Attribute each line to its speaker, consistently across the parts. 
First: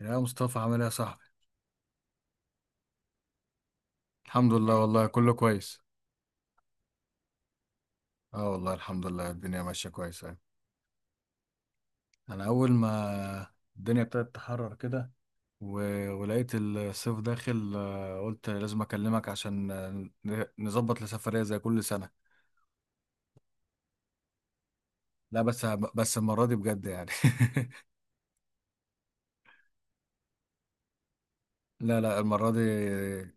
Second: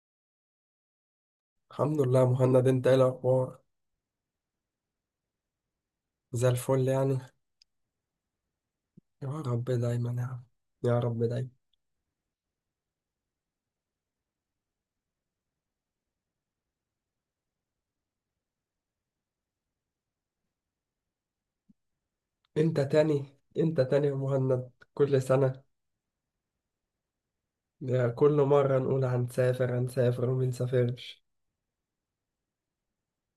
Speaker 1: يا مصطفى، عامل ايه يا صاحبي؟
Speaker 2: الحمد لله يا مهند، انت ايه الاخبار؟
Speaker 1: الحمد لله، والله كله كويس.
Speaker 2: زي الفل يعني.
Speaker 1: اه والله الحمد
Speaker 2: يا
Speaker 1: لله، الدنيا
Speaker 2: رب
Speaker 1: ماشيه
Speaker 2: دايما
Speaker 1: كويس
Speaker 2: يا
Speaker 1: يعني.
Speaker 2: عم، يا رب دايما.
Speaker 1: انا اول ما الدنيا ابتدت تحرر كده و... ولقيت الصيف داخل، قلت لازم اكلمك عشان نظبط لسفريه زي كل سنه.
Speaker 2: انت تاني؟ انت تاني يا مهند كل
Speaker 1: لا
Speaker 2: سنة؟
Speaker 1: بس، المره دي بجد يعني.
Speaker 2: يا، كل مرة نقول هنسافر هنسافر وما نسافرش.
Speaker 1: لا لا، المره دي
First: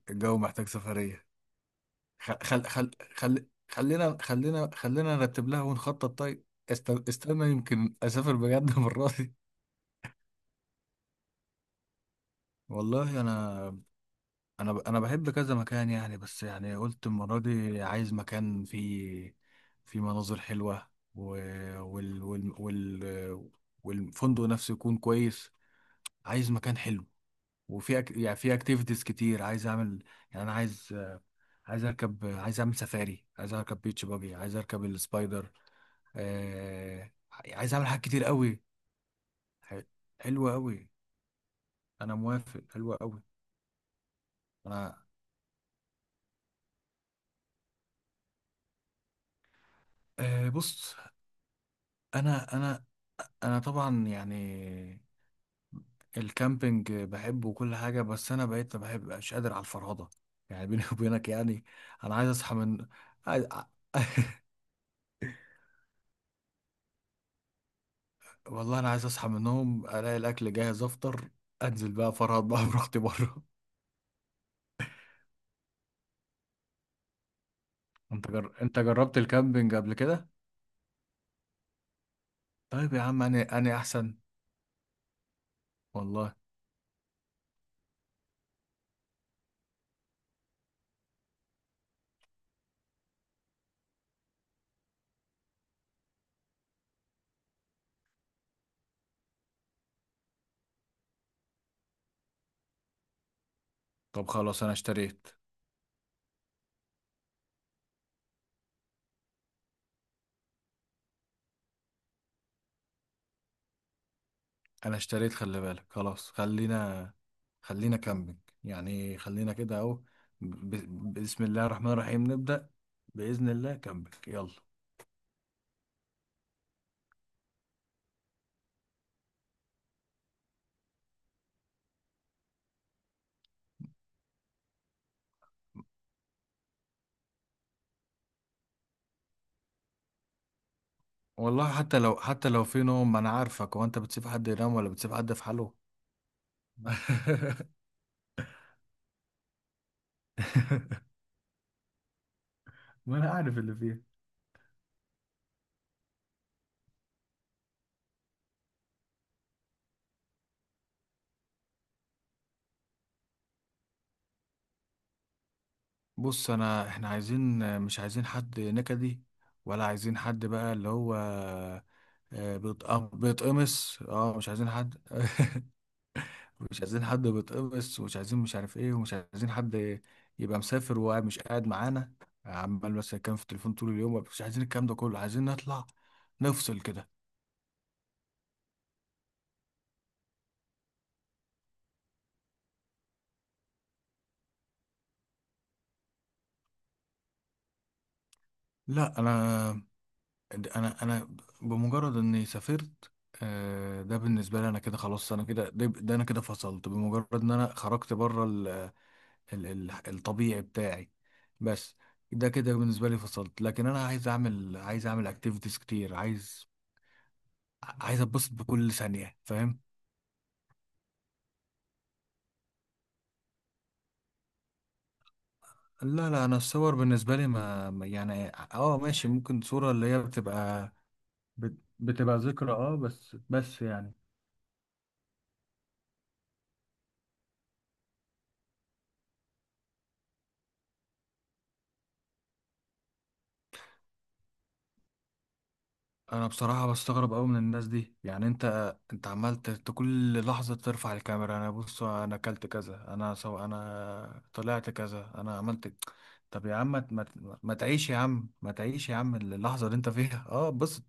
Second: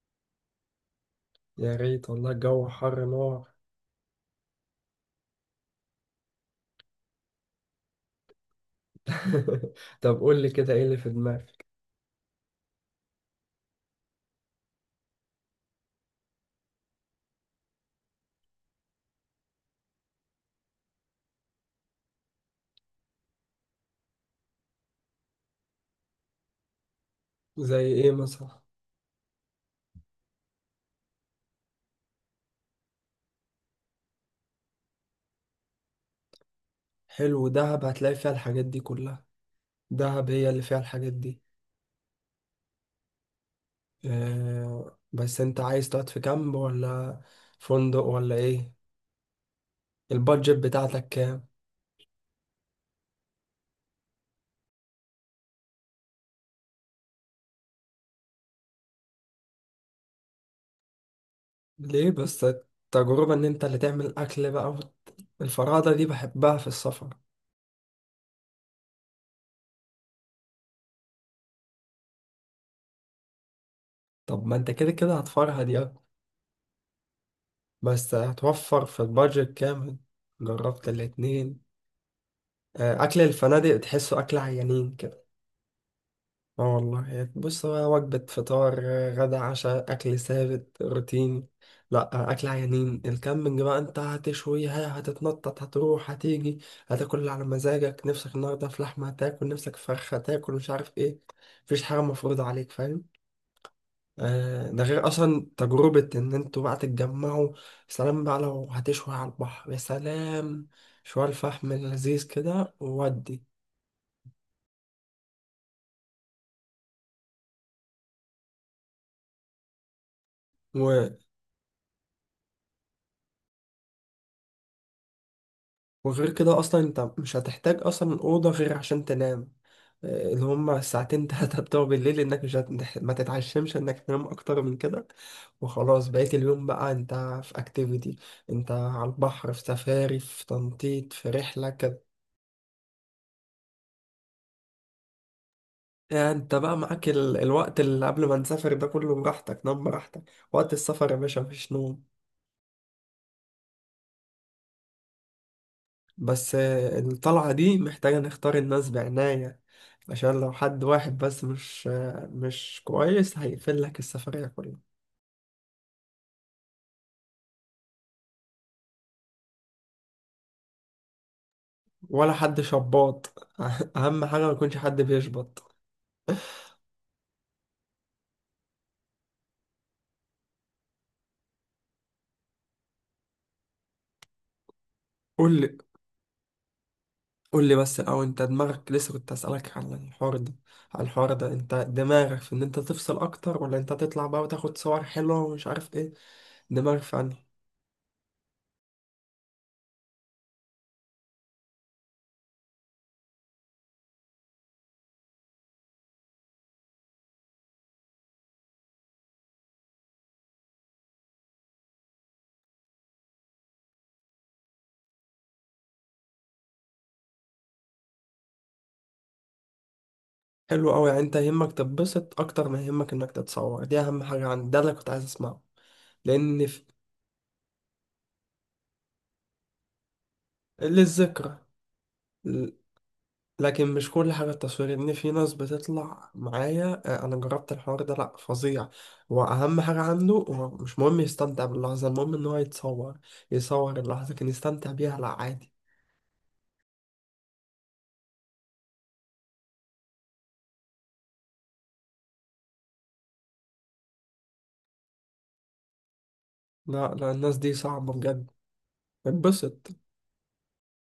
Speaker 1: الجو محتاج سفريه.
Speaker 2: يا ريت والله، الجو حر نار.
Speaker 1: خلينا خلينا خلينا نرتب لها ونخطط طيب. استنى يمكن اسافر بجد المره دي.
Speaker 2: طب قول لي كده، ايه اللي في دماغك؟
Speaker 1: والله انا انا بحب كذا مكان يعني، بس يعني قلت المره دي عايز مكان فيه، فيه مناظر حلوه و... وال... وال... وال... والفندق نفسه يكون كويس. عايز مكان حلو.
Speaker 2: زي ايه
Speaker 1: يعني في
Speaker 2: مثلا؟
Speaker 1: اكتيفيتيز كتير عايز اعمل. يعني انا عايز اركب، عايز اعمل سفاري، عايز اركب بيتش باجي، عايز اركب السبايدر. آه...
Speaker 2: حلو،
Speaker 1: عايز
Speaker 2: دهب
Speaker 1: اعمل حاجات
Speaker 2: هتلاقي
Speaker 1: كتير
Speaker 2: فيها
Speaker 1: قوي.
Speaker 2: الحاجات دي كلها.
Speaker 1: ح-
Speaker 2: دهب هي
Speaker 1: حلوه
Speaker 2: اللي فيها
Speaker 1: قوي،
Speaker 2: الحاجات دي.
Speaker 1: انا موافق، حلوه قوي. انا
Speaker 2: اه، بس انت عايز تقعد في كامب ولا فندق ولا ايه؟ البادجت
Speaker 1: بص،
Speaker 2: بتاعتك كام؟
Speaker 1: انا انا طبعا يعني الكامبينج بحبه وكل حاجه، بس انا بقيت ما بحبش قادر على الفرهده يعني، بيني وبينك يعني.
Speaker 2: ليه؟
Speaker 1: انا عايز
Speaker 2: بس
Speaker 1: اصحى من،
Speaker 2: التجربة إن
Speaker 1: عايز...
Speaker 2: أنت اللي تعمل أكل بقى وت- الفرادة دي بحبها في السفر.
Speaker 1: والله انا عايز اصحى من النوم الاقي الاكل جاهز افطر، انزل بقى فرهد بقى براحتي بره.
Speaker 2: طب ما أنت كده كده هتفرها دي أكتر. بس
Speaker 1: انت
Speaker 2: هتوفر في
Speaker 1: جربت
Speaker 2: البادجت
Speaker 1: الكامبينج قبل
Speaker 2: كامل.
Speaker 1: كده؟
Speaker 2: جربت الاتنين.
Speaker 1: طيب يا
Speaker 2: آه، أكل
Speaker 1: عم، انا
Speaker 2: الفنادق
Speaker 1: احسن
Speaker 2: تحسه أكل عيانين كده.
Speaker 1: والله.
Speaker 2: اه والله، يعني بص، هو وجبة فطار غدا عشاء أكل ثابت روتيني. لأ، أكل عيانين. الكامبينج بقى أنت هتشويها، هتتنطط، هتروح، هتيجي، هتاكل اللي على مزاجك، نفسك النهاردة في لحمة هتاكل، نفسك في فراخ هتاكل، مش عارف إيه. مفيش حاجة مفروضة عليك، فاهم؟
Speaker 1: طب خلاص
Speaker 2: آه،
Speaker 1: انا
Speaker 2: ده غير
Speaker 1: اشتريت.
Speaker 2: أصلا تجربة إن أنتوا بقى تتجمعوا. سلام بقى لو هتشوي على البحر، يا سلام، شوية الفحم اللذيذ كده، وودي.
Speaker 1: انا اشتريت، خلي بالك، خلاص، خلينا كامبينج، يعني خلينا كده اهو. بسم الله الرحمن الرحيم نبدأ، بإذن الله كامبينج يلا.
Speaker 2: وغير كده اصلا، انت مش هتحتاج اصلا اوضه غير عشان تنام. آه، اللي هما الساعتين تلاتة بتوع بالليل، انك مش هت... ما تتعشمش انك تنام اكتر من كده. وخلاص، بقيت اليوم بقى انت في اكتيفيتي، انت على البحر، في سفاري، في تنطيط، في رحلة
Speaker 1: والله
Speaker 2: كده.
Speaker 1: حتى لو في نوم، ما انا عارفك، هو انت بتسيب حد ينام ولا بتسيب حد في حاله؟
Speaker 2: يعني انت بقى معاك الوقت اللي قبل ما نسافر ده كله، براحتك نام براحتك. وقت السفر يا باشا، مفيش نوم.
Speaker 1: ما انا عارف اللي فيها.
Speaker 2: بس الطلعة دي محتاجة نختار الناس بعناية، عشان لو حد واحد بس مش كويس هيقفل لك السفرية كلها.
Speaker 1: بص انا، احنا عايزين، مش عايزين حد نكدي، ولا عايزين حد بقى اللي هو
Speaker 2: ولا حد شباط.
Speaker 1: بيتقمص.
Speaker 2: أهم
Speaker 1: اه،
Speaker 2: حاجة
Speaker 1: مش
Speaker 2: ما
Speaker 1: عايزين
Speaker 2: يكونش
Speaker 1: حد
Speaker 2: حد بيشبط.
Speaker 1: مش عايزين حد بيتقمص، ومش عايزين مش عارف ايه، ومش عايزين حد يبقى مسافر وقاعد مش قاعد معانا، عمال بس كان في التليفون طول اليوم. مش عايزين الكلام ده كله، عايزين
Speaker 2: قول لي
Speaker 1: نطلع نفصل كده.
Speaker 2: قول لي بس الأول، أنت دماغك لسه، كنت أسألك عن الحوار ده. على الحوار ده، أنت دماغك في إن أنت تفصل أكتر، ولا أنت تطلع بقى وتاخد صور حلوة ومش عارف إيه؟ دماغك في أنهي؟
Speaker 1: لا، انا انا بمجرد اني سافرت، ده بالنسبه لي انا كده خلاص، انا كده، ده انا كده فصلت بمجرد ان انا خرجت بره ال ال ال الطبيعي بتاعي، بس. ده كده بالنسبه لي فصلت، لكن انا عايز اعمل اكتيفيتيز كتير، عايز اتبسط بكل ثانيه، فاهم؟
Speaker 2: حلو أوي، يعني أنت يهمك تتبسط أكتر ما يهمك إنك تتصور، دي أهم حاجة عندي، ده اللي كنت عايز أسمعه.
Speaker 1: لا لا، انا
Speaker 2: لان في
Speaker 1: الصور بالنسبه لي يعني، اه ماشي، ممكن صوره اللي هي بتبقى،
Speaker 2: للذكرى.
Speaker 1: بتبقى
Speaker 2: ل-
Speaker 1: ذكرى، اه بس،
Speaker 2: لكن مش
Speaker 1: يعني
Speaker 2: كل حاجة تصوير، إن في ناس بتطلع معايا، أنا جربت الحوار ده لأ فظيع. وأهم حاجة عنده هو مش مهم يستمتع باللحظة، المهم إن هو يتصور، يصور اللحظة كان يستمتع بيها، لأ عادي.
Speaker 1: انا بصراحه بستغرب قوي من الناس دي يعني. انت انت عمال كل لحظه ترفع الكاميرا، انا بص انا اكلت كذا، انا سو انا طلعت كذا، انا عملت طب يا عم،
Speaker 2: لا لا، الناس دي
Speaker 1: ما
Speaker 2: صعبة
Speaker 1: تعيش يا
Speaker 2: بجد.
Speaker 1: عم، ما تعيش يا عم
Speaker 2: اتبسط.
Speaker 1: اللحظه اللي انت فيها. اه بص،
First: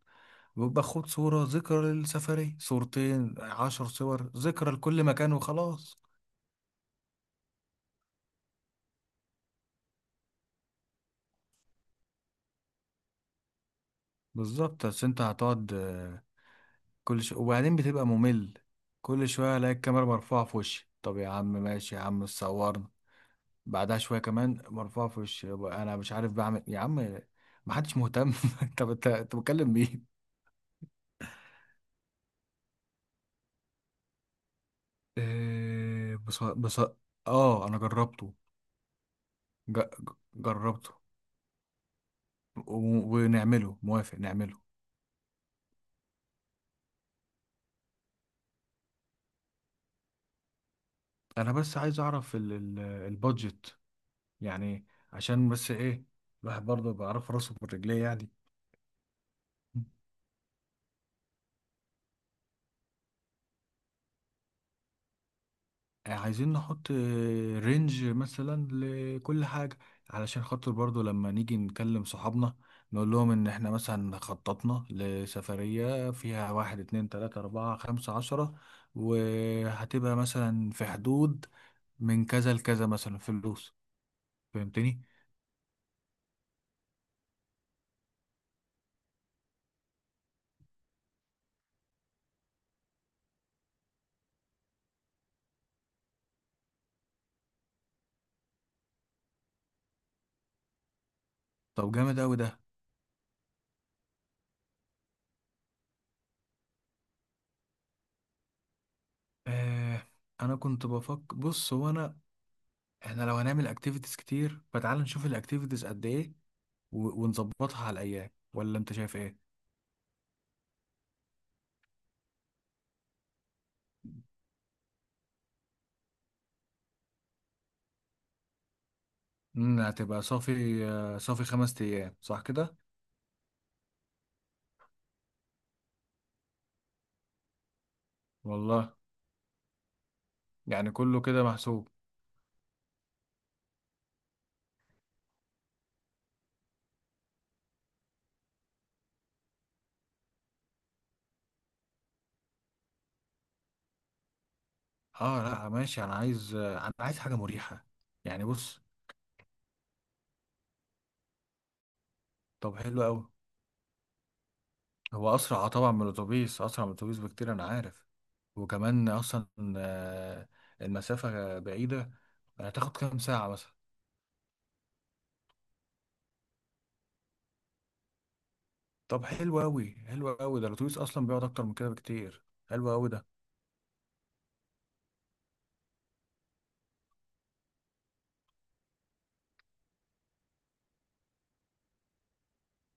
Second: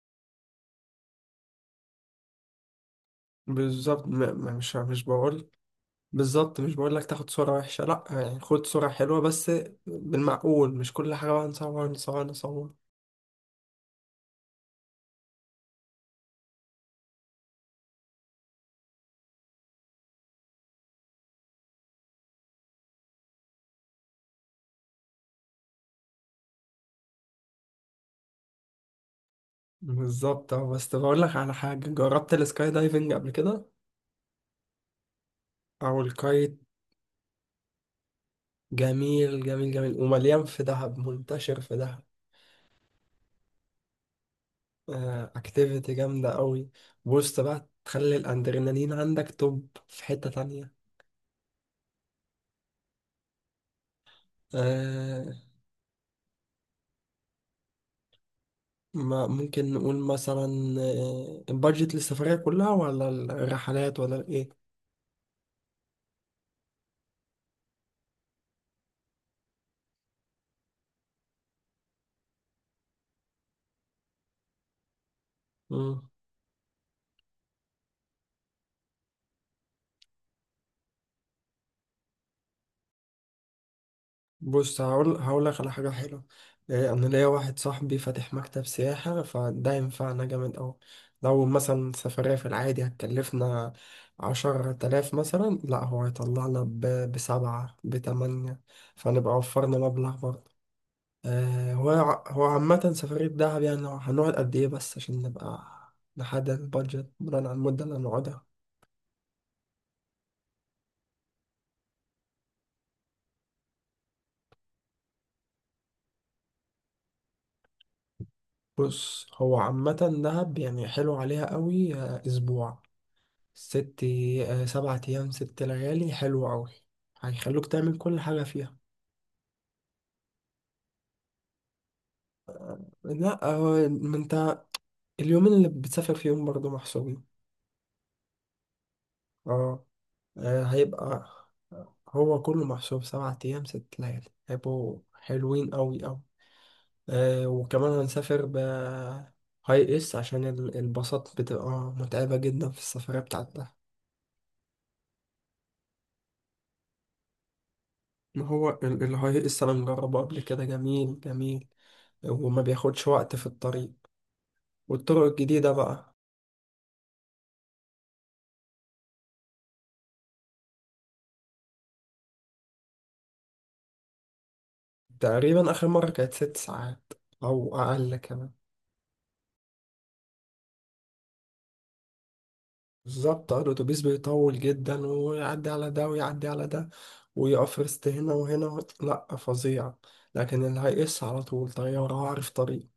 Speaker 1: باخد صوره ذكرى للسفريه، صورتين عشر
Speaker 2: بالظبط، م-
Speaker 1: صور
Speaker 2: م-
Speaker 1: ذكرى
Speaker 2: مش
Speaker 1: لكل
Speaker 2: مش
Speaker 1: مكان
Speaker 2: بقول،
Speaker 1: وخلاص.
Speaker 2: بالظبط مش بقول لك تاخد صورة وحشة، لأ، يعني خد صورة حلوة بس، بالمعقول، مش كل حاجة بقى نصور نصور نصور.
Speaker 1: بالظبط، بس انت هتقعد كل شوية وبعدين بتبقى ممل، كل شوية الاقي الكاميرا مرفوعة في وشي. طب يا عم ماشي يا عم صورنا، بعدها شوية كمان مرفوعة في وشي، يبقى انا مش عارف بعمل يا عم. محدش مهتم انت بتكلم مين؟
Speaker 2: بالظبط. اه، بس بقول لك على حاجة، جربت السكاي دايفنج قبل كده؟ او
Speaker 1: بص
Speaker 2: الكايت؟
Speaker 1: بص. اه انا جربته.
Speaker 2: جميل جميل
Speaker 1: ج...
Speaker 2: جميل، ومليان في
Speaker 1: جربته
Speaker 2: دهب، منتشر في دهب.
Speaker 1: و... ونعمله، موافق نعمله.
Speaker 2: اكتيفيتي جامدة قوي. بص بقى، تخلي الادرينالين عندك توب في حتة تانية.
Speaker 1: انا بس عايز اعرف البادجت يعني،
Speaker 2: آه.
Speaker 1: عشان بس ايه، الواحد برضه بيعرف راسه بالرجليه يعني.
Speaker 2: ما ممكن نقول مثلا البادجت للسفرية كلها، ولا الرحلات ولا
Speaker 1: عايزين نحط رينج مثلا لكل حاجة، علشان خاطر برضو لما نيجي نكلم صحابنا نقول لهم ان احنا مثلا خططنا
Speaker 2: ايه؟
Speaker 1: لسفرية فيها واحد اتنين تلاتة اربعة خمسة 10، وهتبقى مثلا في حدود من كذا لكذا مثلا فلوس.
Speaker 2: بص،
Speaker 1: فهمتني؟
Speaker 2: هقول لك على حاجة حلوة. إيه، أنا ليا واحد صاحبي فاتح مكتب سياحة، فده ينفعنا جامد أوي. لو مثلا سفرية في العادي هتكلفنا 10,000 مثلا، لا هو هيطلعنا بسبعة بتمانية، فنبقى وفرنا مبلغ برضه. آه،
Speaker 1: طب
Speaker 2: هو
Speaker 1: جامد
Speaker 2: ع-
Speaker 1: اوي
Speaker 2: هو
Speaker 1: ده.
Speaker 2: عامة سفرية دهب، يعني هنقعد قد إيه بس عشان نبقى نحدد البادجت بناء على المدة اللي هنقعدها.
Speaker 1: آه انا كنت بفكر، بص هو انا، احنا لو هنعمل اكتيفيتيز كتير فتعال نشوف الاكتيفيتيز قد ايه، ونظبطها على الايام، ولا انت شايف
Speaker 2: بص
Speaker 1: ايه؟
Speaker 2: هو عامة، دهب يعني حلو عليها قوي. آه، أسبوع ست آه، 7 أيام 6 ليالي، حلو أوي، هيخلوك تعمل كل حاجة فيها.
Speaker 1: هتبقى صافي، صافي 5 ايام صح كده؟
Speaker 2: لا هو ما انت، اليومين اللي بتسافر فيهم برضه محسوبين.
Speaker 1: والله
Speaker 2: اه.
Speaker 1: يعني كله
Speaker 2: هيبقى
Speaker 1: كده محسوب.
Speaker 2: هو كله محسوب، 7 أيام 6 ليالي هيبقوا حلوين أوي أوي. آه، وكمان هنسافر ب هاي اس عشان الباصات بتبقى متعبة جدا في السفرية بتاعتها.
Speaker 1: اه لا ماشي، انا عايز، انا عايز حاجه مريحه يعني،
Speaker 2: ما هو
Speaker 1: بص.
Speaker 2: الهاي اس أنا مجربه قبل كده، جميل جميل، وما
Speaker 1: طب حلو
Speaker 2: بياخدش
Speaker 1: قوي.
Speaker 2: وقت في الطريق، والطرق
Speaker 1: هو اسرع،
Speaker 2: الجديدة
Speaker 1: طبعا من
Speaker 2: بقى.
Speaker 1: الاتوبيس، اسرع من الاتوبيس بكتير انا عارف. وكمان اصلا آه، المسافه بعيده، هتاخد كام ساعه مثلا؟
Speaker 2: تقريبا آخر مرة كانت 6 ساعات، أو أقل كمان.
Speaker 1: طب حلو قوي، حلو قوي ده، الاتوبيس اصلا بيقعد اكتر من كده بكتير. حلو قوي ده.
Speaker 2: بالظبط، آه، الأتوبيس بيطول جدا، ويعدي على ده ويعدي على ده، ويقف رست هنا وهنا لأ فظيع. لكن اللي هيقص على طول طيارة وعارف طريق.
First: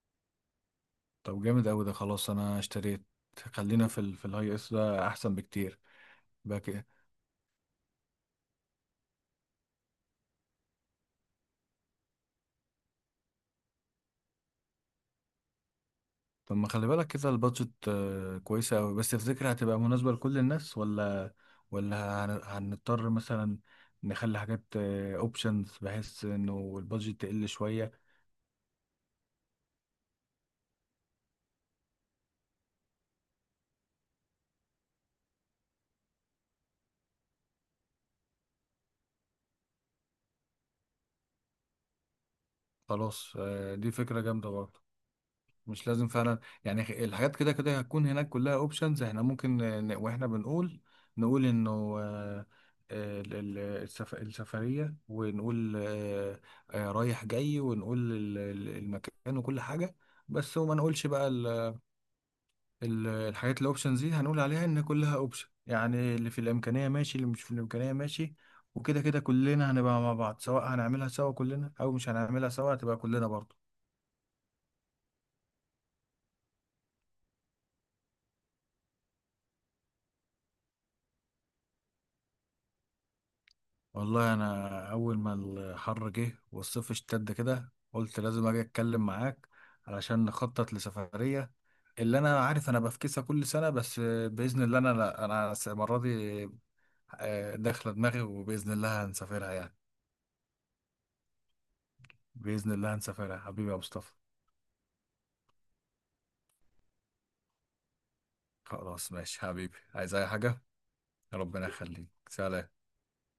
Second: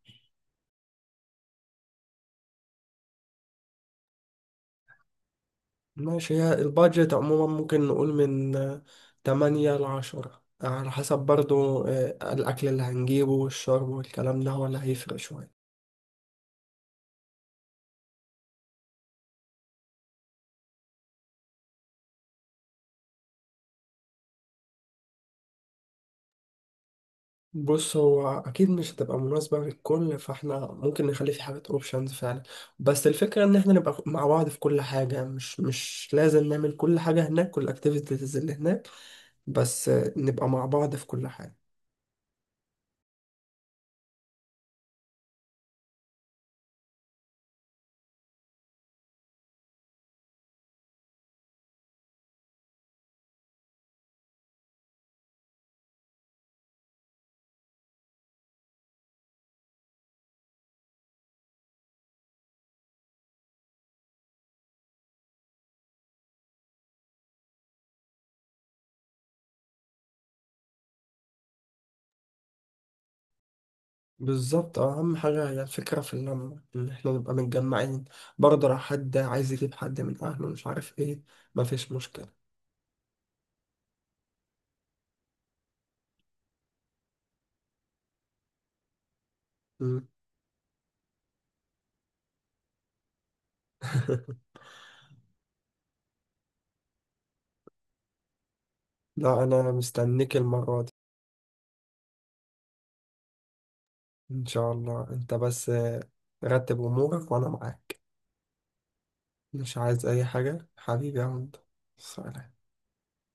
Speaker 1: طب جامد قوي ده، خلاص انا اشتريت. خلينا في في الهاي اس، ده احسن بكتير
Speaker 2: ماشي، هي
Speaker 1: بقى.
Speaker 2: البادجت عموما ممكن نقول من تمانية لعشرة، على حسب برضو الأكل اللي هنجيبه والشرب والكلام ده، ولا هيفرق شوية.
Speaker 1: طب ما خلي بالك كده، البادجت كويسة أوي، بس تفتكر هتبقى مناسبة لكل الناس ولا، ولا هنضطر مثلا نخلي حاجات اوبشنز بحيث انه البادجت تقل
Speaker 2: بص
Speaker 1: شوية؟
Speaker 2: هو اكيد مش هتبقى مناسبه للكل، فاحنا ممكن نخلي في حاجات اوبشنز فعلا، بس الفكره ان احنا نبقى مع بعض في كل حاجه، مش لازم نعمل كل حاجه هناك، كل الاكتيفيتيز اللي هناك، بس نبقى مع بعض في كل حاجه.
Speaker 1: خلاص، دي فكرة جامدة برضه. مش لازم فعلا يعني، الحاجات كده كده هتكون هناك كلها اوبشنز، احنا ممكن واحنا بنقول نقول انه، آه، آه، ال- ال- السفرية، ونقول رايح جاي، ونقول المكان وكل حاجة بس، وما نقولش بقى الحاجات الاوبشنز دي، هنقول عليها ان كلها اوبشن يعني، اللي في الامكانيه ماشي، اللي مش في الامكانيه ماشي. وكده كده كلنا هنبقى مع بعض، سواء هنعملها سوا كلنا او مش هنعملها سوا هتبقى كلنا برضه.
Speaker 2: بالظبط، آه، اهم حاجه هي الفكره في اللمه، ان احنا نبقى متجمعين. برضه لو حد عايز يجيب حد من اهله مش عارف ايه، مفيش مشكله.
Speaker 1: والله انا اول ما الحر جه والصيف اشتد كده، قلت لازم اجي اتكلم معاك
Speaker 2: مم.
Speaker 1: علشان نخطط لسفريه، اللي انا عارف انا بفكسها كل سنه بس. باذن الله انا، لا انا المره دي داخله دماغي وباذن الله
Speaker 2: لا،
Speaker 1: هنسافرها
Speaker 2: انا
Speaker 1: يعني.
Speaker 2: مستنيك المره دي.
Speaker 1: باذن الله هنسافرها حبيبي يا مصطفى.
Speaker 2: ان شاء الله. انت بس رتب امورك وانا معاك.
Speaker 1: خلاص ماشي
Speaker 2: مش
Speaker 1: حبيبي،
Speaker 2: عايز
Speaker 1: عايز
Speaker 2: أي
Speaker 1: اي حاجة؟
Speaker 2: حاجة حبيبي يا عم.
Speaker 1: ربنا يخليك،
Speaker 2: سلام.
Speaker 1: سلام.